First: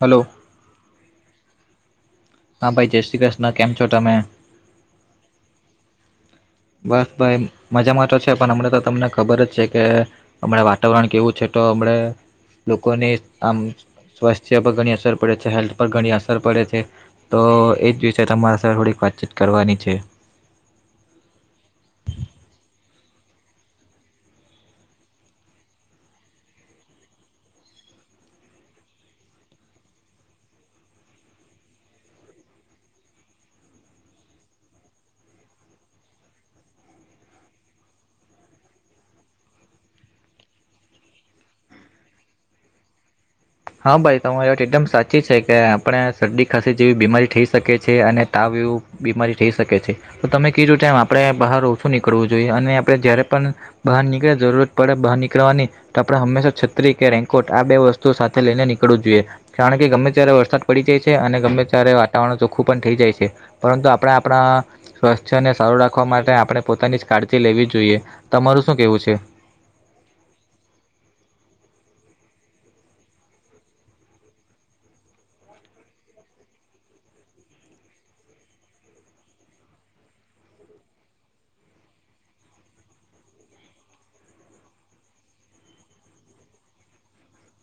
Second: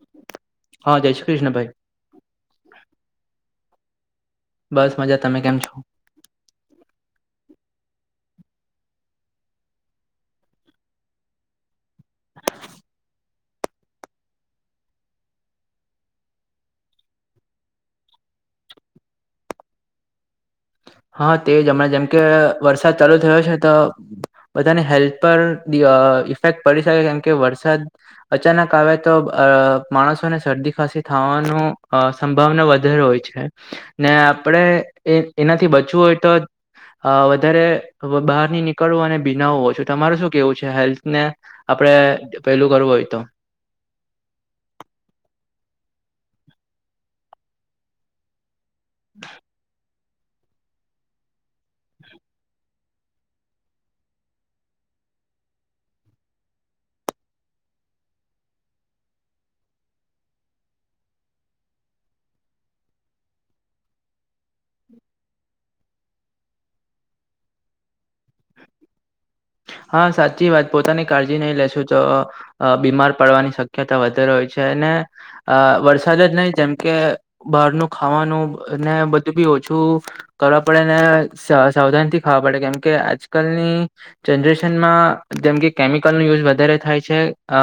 Hello! હા જય શ્રી કૃષ્ણ ભાઈ. હા ભાઈ જય શ્રી કૃષ્ણ કેમ છો તમે? બસ મજા. તમે કેમ છો? બસ ભાઈ મજામાં તો છે પણ અમણાં તો તમને ખબર જ છે કે અમણાં વાતાવરણ કેવું છે તો અમણે લોકોને આમ સ્વાસ્થ્ય પર ઘણી અસર પડે છે હેલ્થ પર ઘણી અસર પડે છે. તો એ જ વિશે તમારા સાથે થોડીક વાતચીત કરવાની છે. હા તે જ અમણાં જેમ કે વરસાદ ચાલુ થયો છે તો બધાને હેલ્થ પર ઇફેક્ટ પડી શકે કેમકે વરસાદ અચાનક આવે તો અ માણસોને શરદી ખાંસી થાવાનું અ સંભાવના વધારે હોય છે. ને આપણેે એ એનાથી બચવું હોય તો અ વધારે બાર ની નીકળવું અને ભીનાનું ઓછું તમારું શું કેવું છે હેલ્થને આપડે પેલું કરવું હોય તો. હા ભાઈ તમારી વાત એકદમ સાચી છે કે આપણે શરદી ખાંસી જેવી બીમારી થઈ શકી છે. અને તાવ એવું બીમારી થઈ શકે છે. તો તમે કીધું તેમ આપણે બહાર ઓછું નીકળવું જોઈએ. અને આપણે જ્યારે પણ બહાર નીકળ્યા જરૂરત પડે બહાર નીકળવાની તો આપણે હંમેશા છત્રી કે રેન્કોટ આ બે વસ્તુઓ સાથે થે લઈને નીકળવું જોઈએ. કારણ કે ગમે ત્યારે વરસાદ પડી જાય છે. અને ગમે ત્યારે વાતાવરણ ચોખ્ખું પણ થઈ જાય છે. પરંતુ આપણે આપણા સ્વાસ્થ્યને સારું રાખવા માટે આપણે પોતાની જ કાળજી લેવી જોઈએ. તમારું શું કેવું છે? હા સાચી વાત પોતાની કાળજી નઈ લેશું તો અ બીમાર પડવાની શક્યતા વધારે હોય છે. અને અ વરસાદ જ નઈ જેમ કે બહારનું ખાવાનું એને બધું બી ઓછું કરવા પડે અને સા સાવધાન થી ખાવા પડે કેમકે આજકાલની જનરેશનમાં જેમ કે કેમિકલનો યુઝ વધારે થાય છે. અ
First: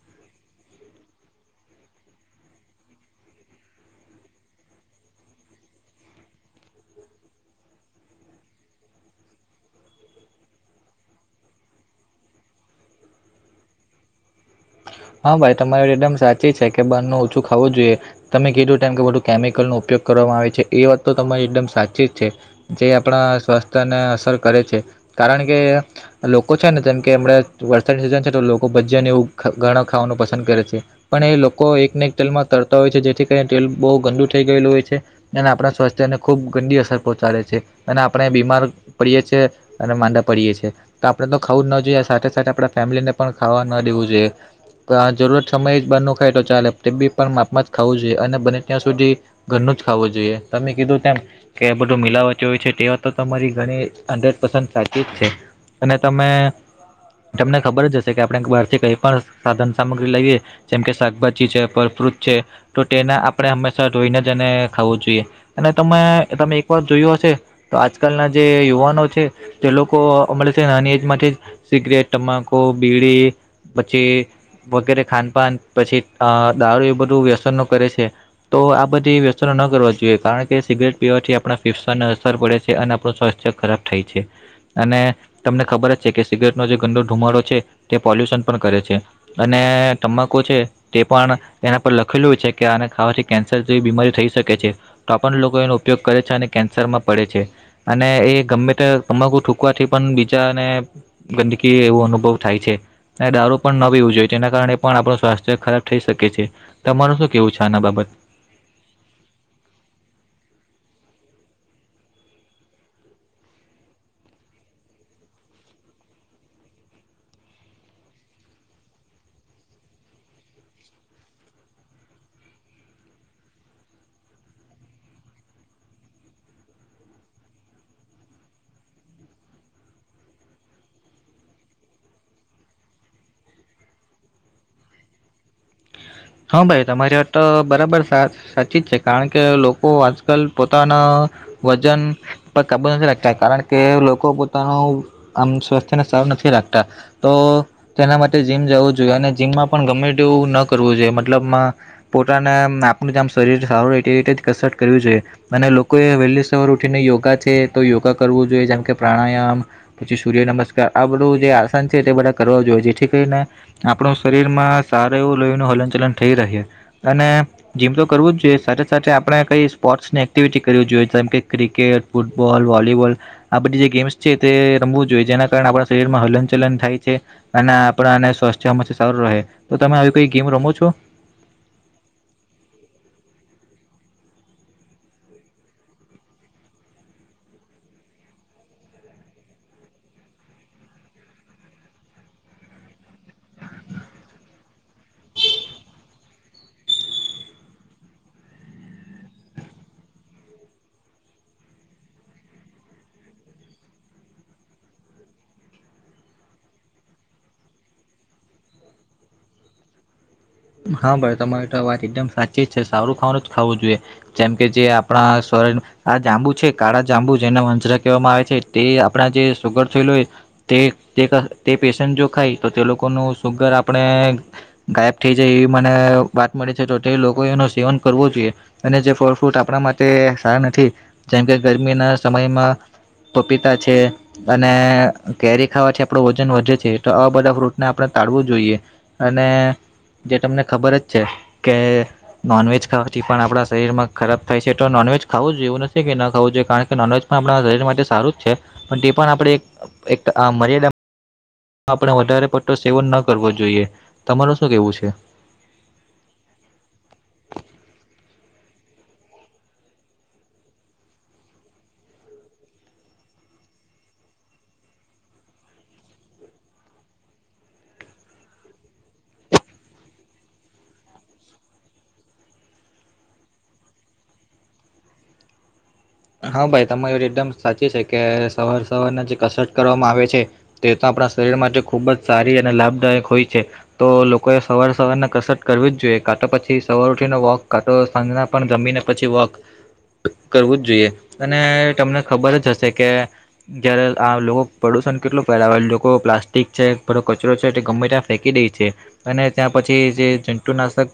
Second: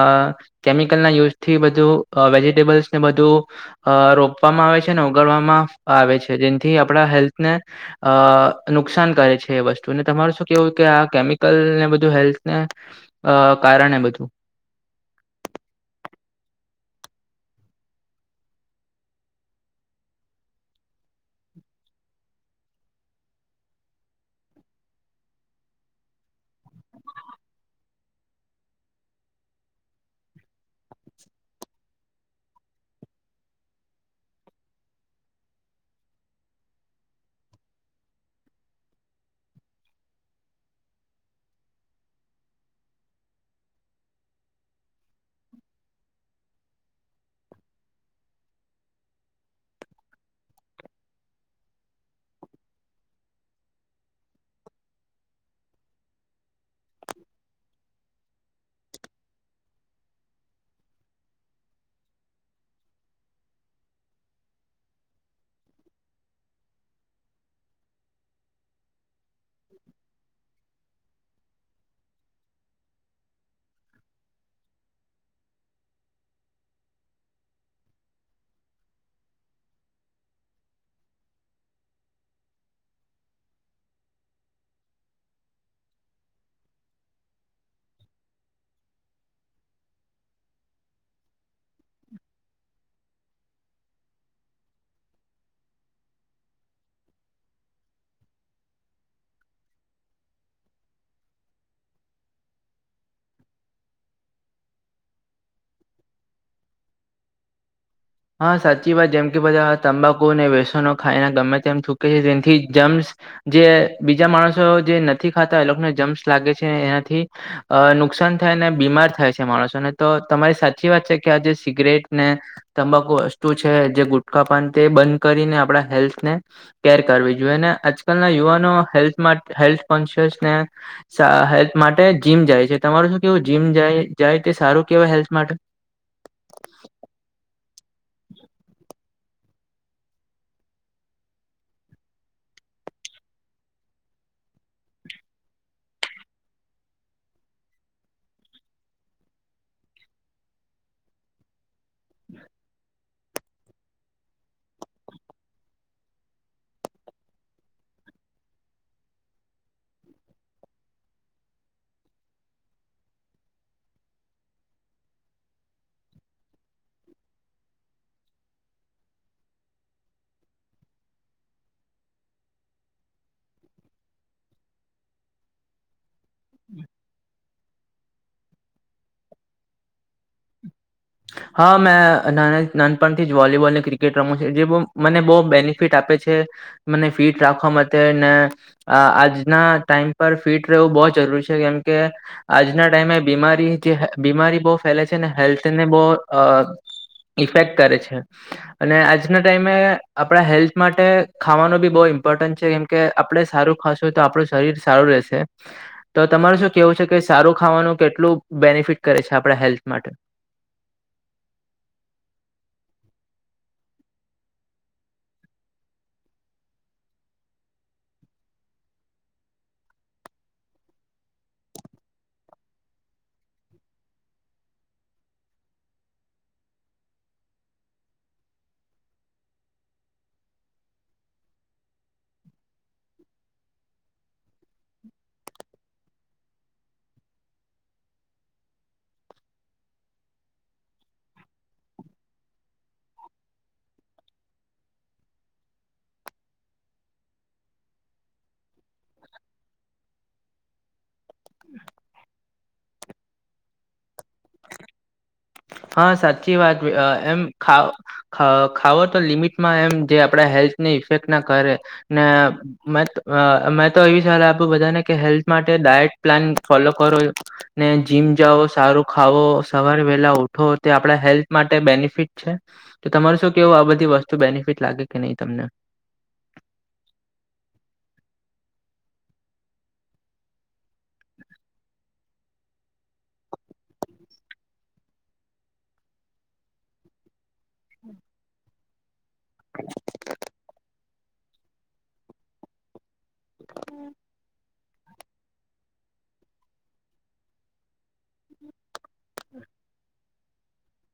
કેમિકલના યુઝથી બધું અ વેજીટેબલ્સ ને બધું અ રોપવામાં આવે છે. અને ઉગાડવામાં આવે છે. જેનાથી આપણા હેલ્થને અ નુકસાન કરે છે એ વસ્તુ. અને તમાર શું કેવું કે આ કેમિક કલ ને બધું હેલ્થને અ કારણે બધું. હા ભાઈ તમારી એકદમ સાચી છે કે બારનુ ઓછું ખાવું જોઈએ. તમે કીધું તેમ કે બધું કેમિકલનો ઉપયોગ કરવામાં આવે છે એ વાત તો તમારી એકદમ સાચી જ છે. જે આપણા સ્વાસ્થ્યને અસર કરે છે. કારણ કે લોકો છે ને જેમ કે એમણે વરસાદની સિઝન છે તો લોકો ભજિયા ને એવું ઘ ઘણા ખાવાનું પસંદ કરે છે. પણ એ લોકો એકને એક તેલમાં તરતા હોય છે જેથી કરીને તેલ બહુ ગંદુ થઈ ગયેલું હોય છે. અને આપણા સ્વાસ્થ્યને ખુબ ગંડી અસર પહોંચાડે છે અને આપણે બીમાર પડીએ છે અને માંદા પડીએ છે. તો આપડણે તો ખાવું ના જોઈએ સાથે સાથે આપડા ફેમિલી ને પણ ખાવા ના દેવું જોઈએ. તો જરૂરત સમય જ બાર નું ખાય તો ચાલે તે બી પણ માપમાં જ ખાવું જોઈએ અને બને ત્યાં સુધી ઘરનું જ ખાવું જોઈએ તમે કીધું તેમ. કે બધું મિલાવતી હોય છે તે વાત તો તમારી ઘણી હંડ્રેડ પરસેન્ટ સાચી જ છે. અને તમે તમને ખબર જ હશે કે આપણે બહારથી કઈ પણ સાધન સામગ્રી લઈએ જેમ કે શાકભાજી છે ફલ ફ્રુટ છે. તો તેના આપણે હંમેશા ધોઈનેજ એને ખાવું જોઈએ અને તમે તમે એક વાર જોયું હશે તો આજકાલ ના જે યુવાનો છે તે લોકો હમણા નાની એજ માથી સિગરેટ તમાકુ બીડી પછી વગેરે ખાનપાન પછી દારૂ એ બધું વ્યસન નો કરે છે તો આ બધી વ્યચનો ન કરવા જોઈએ કારણ કે સિગરેટ પીવાથી આપણા ફેફસાને અસર પડે છે અને આપણું સ્વાસ્થ્ય ખરાબ થાય છે અને તમને ખબર જ છે કે સિગરેટનો જે ગંદો ધુમાડો છે તે પોલ્યુશન પણ કરે છે અને તમાકુ છે તે પણ એના પર લખેલુંય છે કે આને ખાવાથી કેન્સર જેવી બીમારી થઈ શકે છે તો પણ લોકો એનો ઉપયોગ કરે છે અને કેન્સર માં પડે છે અને એ ગમે તે તમાકું થૂકવાથી પણ બીજાને ગંદકી એવો અનુભવ થાય છે અને દારૂ પણ નવી જો તેના કારણે પણ આપણું સ્વાસ્થ્ય ખરાબ થઈ શકે છે તમાર શું કેવું છે આના બાબત હા સાચી વાત જેમ કે બધા તંબાકુ અને વ્યસનો ખાઈને ગમે તેમ થુંકે છે જેથી જેમ જે બીજા માણસો જે નથી ખાતા એ લોકોને જમ્સ લાગે છે એનાથી અ નુકસાન થાય ને બીમાર થાય છે માણસોને તો તમારી સાચી વાત છે કે આજે સિગરેટ ને તમાકુ વસ્તુ છે જે ગુટખા પાન તે બંધ કરીને આપણા હેલ્થ ને કેર કરવી જોઈએ ને આજકાલના યુવાનો હેલ્થ હેલ્થ કોન્શિયસને હેલ્થ માટે જીમ જાય છે તમારું શું કેવું જીમ જાય જાય તે સારું કેવાય હેલ્થ માટે હા ભાઈ તમારી વાત તો બરાબર સાચી જ છે કારણ કે લોકો [unintelligible] પોતાના વજન પર કબજ નથી રાખતા કારણ કે લોકો પોતાનું આમ સ્વાસ્થ્યને સારુ નથી રાખતા તો તેના માટે જીમ જવું જોઈએ અને જીમમાં પણ ગમે તેવું ન કરવું જોઈએ મતલબમાં પોતાના આપણું જે આમ શરીર સારું રહે એ રીતે જ કસરત કરવી જોઈએ અને લોકોએ વહેલી સવાર ઉઠીને યોગા છે તો યોગા કરવું જોઈએ જેમ કે પ્રાણાયામ પછી સૂર્ય નમસ્કાર આ બધું જે આસન છે તે બધા કરવા જોઈએ જેથી કરી ને આપણું શરીરમાં સારું એવું લોહી નું હલનચલન થઈ રહે અને જીમ તો કરવું જ જોઈએ સાથે સાથે આપણે કઈ સ્પોર્ટ્સની એક્ટિવિટી કરવી જોઈએ જેમ કે ક્રિકેટ ફૂટબોલ વોલીબોલ આ બધી જે ગેમ્સ છે તે રમવું જોઈએ જેના કારણે આપણે શરીરમાં હલન ચલન થાય છે અને આપણા અને સ્વાસ્થ્ય સારું રહે તો તમે આવી કોઈ ગેમ રમો છો હા મેં નાનપણથી જ વોલીબોલ ને ક્રિકેટ રમું છે જે બ મને બહુ બેનિફિટ આપે છે મને ફિટ રાખવા માટે ને અ આજના ટાઈમ પર ફીટ રહેવું બહું જરૂરી છે કેમ કે આજના ટાઈમે બીમારી જે બીમારી બહુ ફેલે છે ને હેલ્થને બહું અ ઇફેક્ટ કરે છે અને આજના ટાઈમે આપણા હેલ્થ માટે ખાવાનો બી બહુ ઇમ્પોર્ટન્ટ છે કે આપડણે સારું ખાશું તો આપણું શરીર સારું રહેશે તો તમારે શું કેવું છે કે સારું ખાવાનું કેટલું બેનિફિટ કરે છે આપણા હેલ્થ માટે હા ભાઈ તમારી તો વાત એકદમ સાચી જ છે સારું ખાવાનું જ ખાવું જોઈએ જેમકે જે આપણા સ્વ આ જાંબુ છે કાળા જાંબુ જેના વંજરા કેહેવામાં આવે છે તે આપણા જે સુગર થયેલો હોય તે તે તે પેશન્ટ જો ખાય તો તે લોકોનું શુગર આપણે ગાયબ થઈ જાય એવી મને વાત મળી છે તો તે લોકોએ એનું સેવન કરવો જોઈએ. અને જે ફળ ફ્રૂટ આપણા માટે સારા નથી જેમ કે ગરમીના સમયમાં પપીતા છે અને કેરી ખાવાથી આપડો વજન વધે છે તો આવા બધા ફ્રૂટને આપડે તાળવું જોઈએ. અને જે તમને ખબર જ છે કે નોનવેજ ખાવાથી પણ આપણા શરીરમાં ખરાબ થાય છે તો નોનવેજ ખાવું જોઈએ એવું નથી કે ન ખાવું જોઈએ કારણ કે નોનવેજ પણ આપડા શરીર માટે સારું જ છે પણ તે પણ આપડે એક એક અ મર્યાદા આપણે વધારે પટ્ટો સેવન ન કરવો જોઈએ તમારુ શું કેવું છે? હા સાચી વાત વે અ એમ ખા ખ ખાવો તો લિમિટમાં એમ જે આપડા હેલ્થને ઇફેક્ટ ના કરે ને મેત અ મેં તો એવી સલાહ આપું બધાને કે હેલ્થ માટે ડાયટ પ્લેન ફોલો કરો ને જીમ જાઓ, સારું ખાવો, સવારે વેલા ઉઠ ઠો તે આપડા હેલ્થ માટે બેનિફિટ છે. તો તમારું શું કેવું આ બધી વસ્તુ બેનિફિટ લાગે કે નહીં તમને? હા ભાઈ તમારી રિધમ સાચી છે કે સવાર સવારના જે કસરત કરવામાં આવે છે તે તો આપડા શરીર માટે ખુબ જ સારી અને લાભદાયક હોય છે. તો લોકોએ સવાર સવારના કસરત કરવી જ જોઈએ કાંતો પછી સવાર ઉઠીને વોક કાંતો સાંજના પણ જમીને પછી વોક કરવું જ જોઈએ. અને તમને ખબર જ હશે કે જયારે આ લોક પ્રદુષણ કેટલું ફેલાવે લોકો પ્લાસ્ટિક છે પેલો કચરો છે તે ગમે ત્યાં ફેંકી દઈ છે. અને ત્યાં પછી જે જંતુ નાશક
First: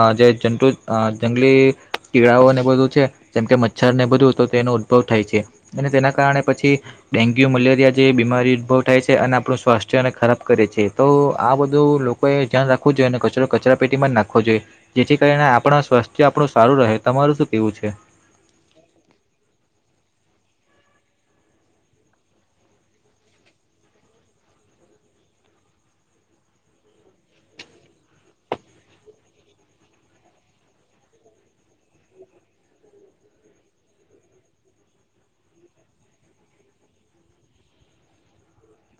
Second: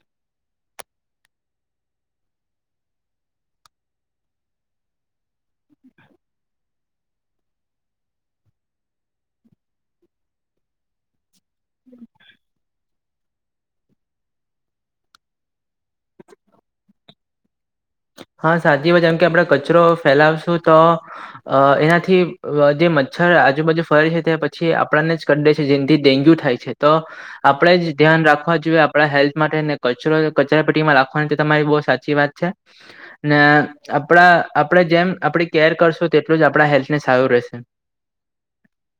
અ જે જંતુ અ જંગલી કીડાઓને બધું છે જેમ કે મછ છર ને બધું તો તેનો ઉદભવ થાય છે અને તેના કારણે પછી ડેન્ગ્યુ મલેરિયા જેવી બીમારી ઉદ્ભવ થાય છે અને આપડુ સ્વાસ્થ્યને ખરાબ કરે છે તો આ બધું લોકોએ ધ્યાન રાખવું જ જોઈએ અને કચરો કચરા પેટીમાં જ નાખ વો જોઈએ જેથી કરીને આપડા સ્વસ્થ્ય આપણું સારું રહે, તમારું શું કેવું છે? હા સાચી વાત જેમ કે આપડે કચરો ફેલાવશું તો અ એનાથી અ જે મચ્છર આજુબાજુ ફરે છે તે પછી આપણને જ કરડે છે જેનથી ડેન્ગ્યુ થાય છે તો આપડે જ ધ્યાન રાખવા જોઈએ આપડા હેલ્થ માટે ને કચરો કચરા પેટીમાં રાખવાની તે તમારી બઉ સાચી વાત છે. [inaudible] ને આપડા આપડે જેમ આપડી કેર કરશું તેટલું જ આપડા હેલ્થને સારું રહેશે.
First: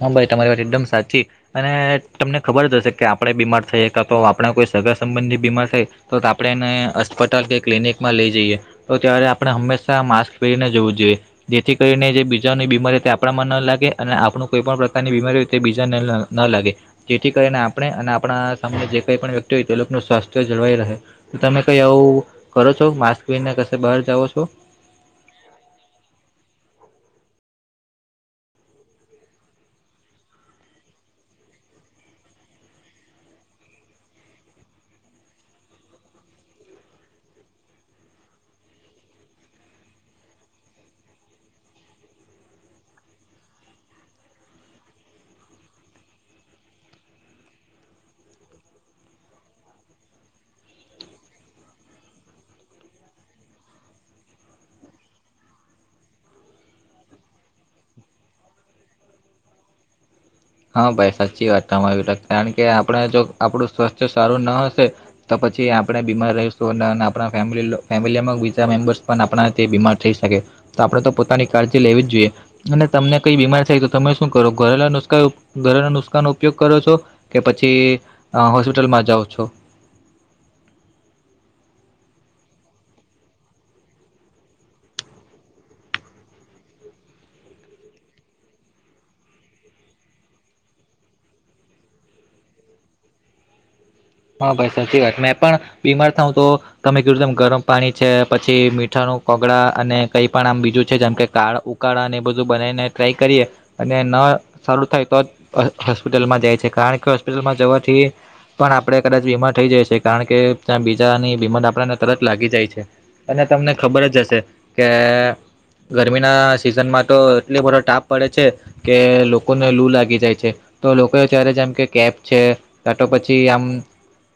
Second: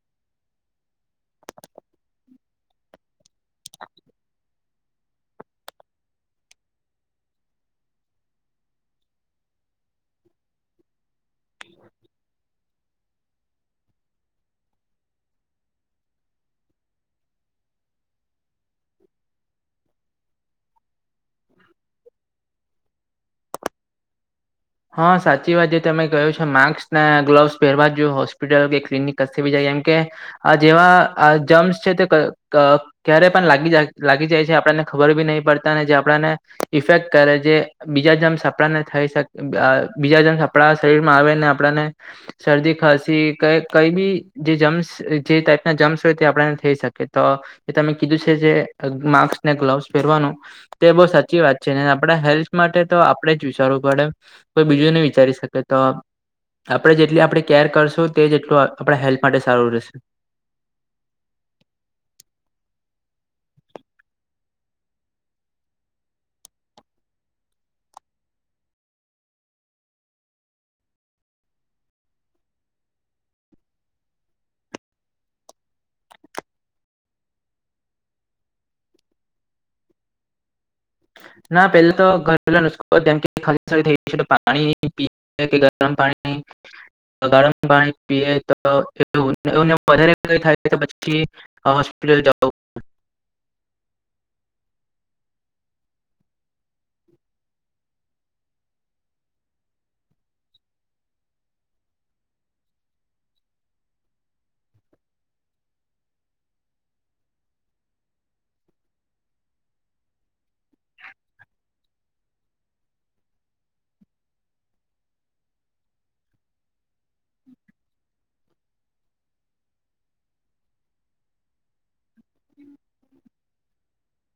હા ભાઈ તમારી વાત એકદમ સાચી અને તમને ખબર જ હશે કે આપડે બીમાર થઈએ કાતો આપડા કોઈ સગા સંબંધી બીમાર થાય તો તાપડે એને અસ્પટલ કે ક્લિનિકમાં લઈ જઈએ. તો ત્યારે આપણે હંમેશા માસ્ક પેરીને જવું જોઈએ. જેથી કરીને જે બીજાની બીમારી તે આપડામાં ન લાગે અને આપણું કોઈ પણ પ્રકારની બીમારી હોય તે બીજાને ન ન લાગે. જેથી કરીને આપણે અને આપણા સામે જે કાઈ પણ વ્યક્તિ હોય તે લોક સ્વાસ્થ્ય જળવાઈ રહે. તો તમે કઈ આવું કરો છો માસ્ક પેરીને કશે બહાર જાઓ છો? હા સાચી વાત જે તમે કહ્યું છે માસ્ક ના ગ્લોવસ પેહેરવા જ જો હોસ્પિટલ કે ક્લિનિક કસે બી જાય કેમ કે આ જેવા આ જમ્સ છે તે ક ક ક્યારે પણ લાગી જ લાગી જાય છે આપણને ખબર બી નહી પડતા ને જે આપડાને ઇફેક્ટ કરે જે બીજા જમસ આપડાને થઈ શક અ બીજા જમસ આપણા શરીર માં આવે ને આપડાને શરદી ખાંસી કઈ કઈ બી જે જમ્સ જે ટાઈપના જમ્સ હોય તે આપડાને થઈ શકે તો જે તમે કીધું છે જે માસ્ક ને ગ્લોવસ પહેરવાનું તે બહુ સાચી વાત છે ને આપણા હેલ્થ માટે તો આપડણે જ વિચારવું પડે. કોઈ બીજું નહી વિચારી શકે તો આપણે જેટલી આપણે કેર કરશું તે જેટલું આપણા હેલ્થ માટે સારું રહેશે. હા ભાઈ સાચી વાત તમા આવી લ કારણ કે આપણે જો આપણું સ્વાસ્થ્ય સારું ના હશે તો પછી આપણે બીમાર રહીશું આપ ફેમ ફેમિલીમાં બીજા મેમ્બર્સ પણ આપણા બીમાર થઈ શકે. તો આપણે તો પોતાની કાળજી લેવી જ જોઈએ અને તમને કઈ બીમાર થાય તો તમે શું કરો ઘરેલા નુસ્ખા ઘરેના નુસ્કાાનો ઉપયોગ કરો છો કે પછી હોસ્પિટલમાં જાઓ છો ના પેલા તો ઘરેલો નુસ્ખોમ કે ખાલી સ થઈ ગ પાણી ગરમ પાણી ગામ પાણી પીએ તો વધારે થાય પછી હ હસ્પિટલ જ હા ભાઈ સાચી વાત મેં પણ બીમાર થાઉ તો, તમે કહ્યું તેમ ગરમ પાણી છે પછી મીઠાના કોગળા અને કઈ પણ આમ બીજું છે જેમ કે કાળ, ઉકાળાને એ બધું બનાવીને ટ્રાય કરીએ અને ન સારું થાય તો જ, હોસ્પિટલમાં જાય છે કારણ કે હોસ્પિટલમાં જવાથી પણ, આપણે કદાચ બીમાર થઈ જઈ કારણ કે ત્યા બીજાની બીમારી આપણે તરત લાગી જાય છે. અને તમને ખબર જ હશે કે, ગરમીના સિઝનમાં તો એટલો બધો તાપ પડે છે. કે લોકોને લૂ લાગી જાય છે. તો લોકો એ ત્યારે છે એમ કે કેબ છે તો પછી આમ,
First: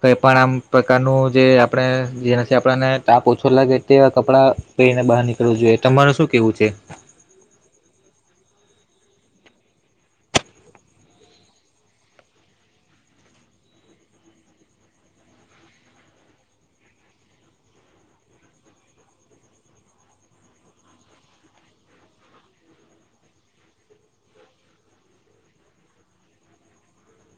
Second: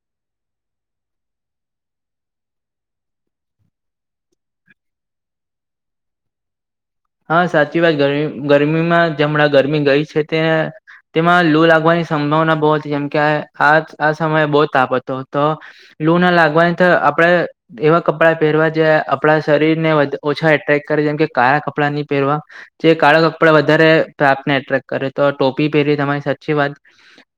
કઈ પણ આમ પ્રકારનું જે આપણે જેનાથી આપણને તાપ ઓછો લાગે તે કપડા, પહેરીને બહાર નીકળવું જોઈએ તમારે શું કેવું છે. હા સાચી વાત ગરમી ગરમીમાં જેમણાં ગરમી ગઈ છે તે, તેમાં લુ લાગવાની સંભાવના બહુ હતી જેમ કે આ આ સમયે બહુ તાપ હતો તો, લૂ ના લાગવાની તો આપણેે, એવા કપડાં પહેરવા જે આપણા શરીર ને ઓછા એટ્રેક્ટ કરે જેમ કે કાળા કપડાં નહી પહેરવા. જે કાળા કપડા વધારે તાપને એટ્રેક્ટ કરે તો ટોપી પહેરી તમારી સાચી વાત.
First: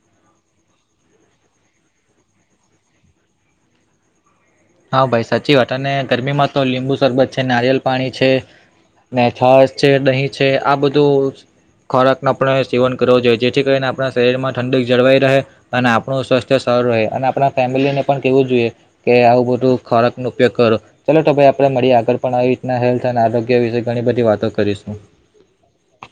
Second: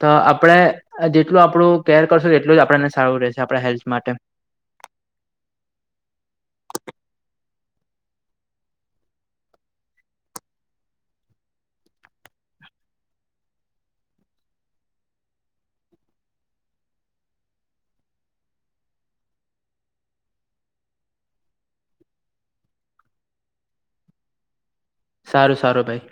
તો આપણે જેટલું આપણું કેર કરશો એટલું જ આપણને સારું રહેશે આપણા હેલ્થ માટે. હા ભાઈ સાચી વાત અને ગરમીમાં તો લીંબુ શરબત છે નારિયલ પાણી છે. મેઠ છે દહીં છે આ બધું, ખોરાક નો આપણે સેવન કરવો જોઈએ જેથી કરીને આપણા શરીર માં ઠંડક જળવાઈ રહે. અને આપણું સ્વસ્થ સરું રહે અને આપણા ફેમિલી ને પણ કેવું જોઈએ કે આવું બધું, ખોરાકનો ઉપયોગ કરો. ચાલલો તો ભાઈ આપડે મળીએ આગળ પણ આવી રીતના હેલ્થ ઘોઅને આરોગ્ય વિશે ઘણી બધી વાતો કરીશું. સારું સારું ભાઈ.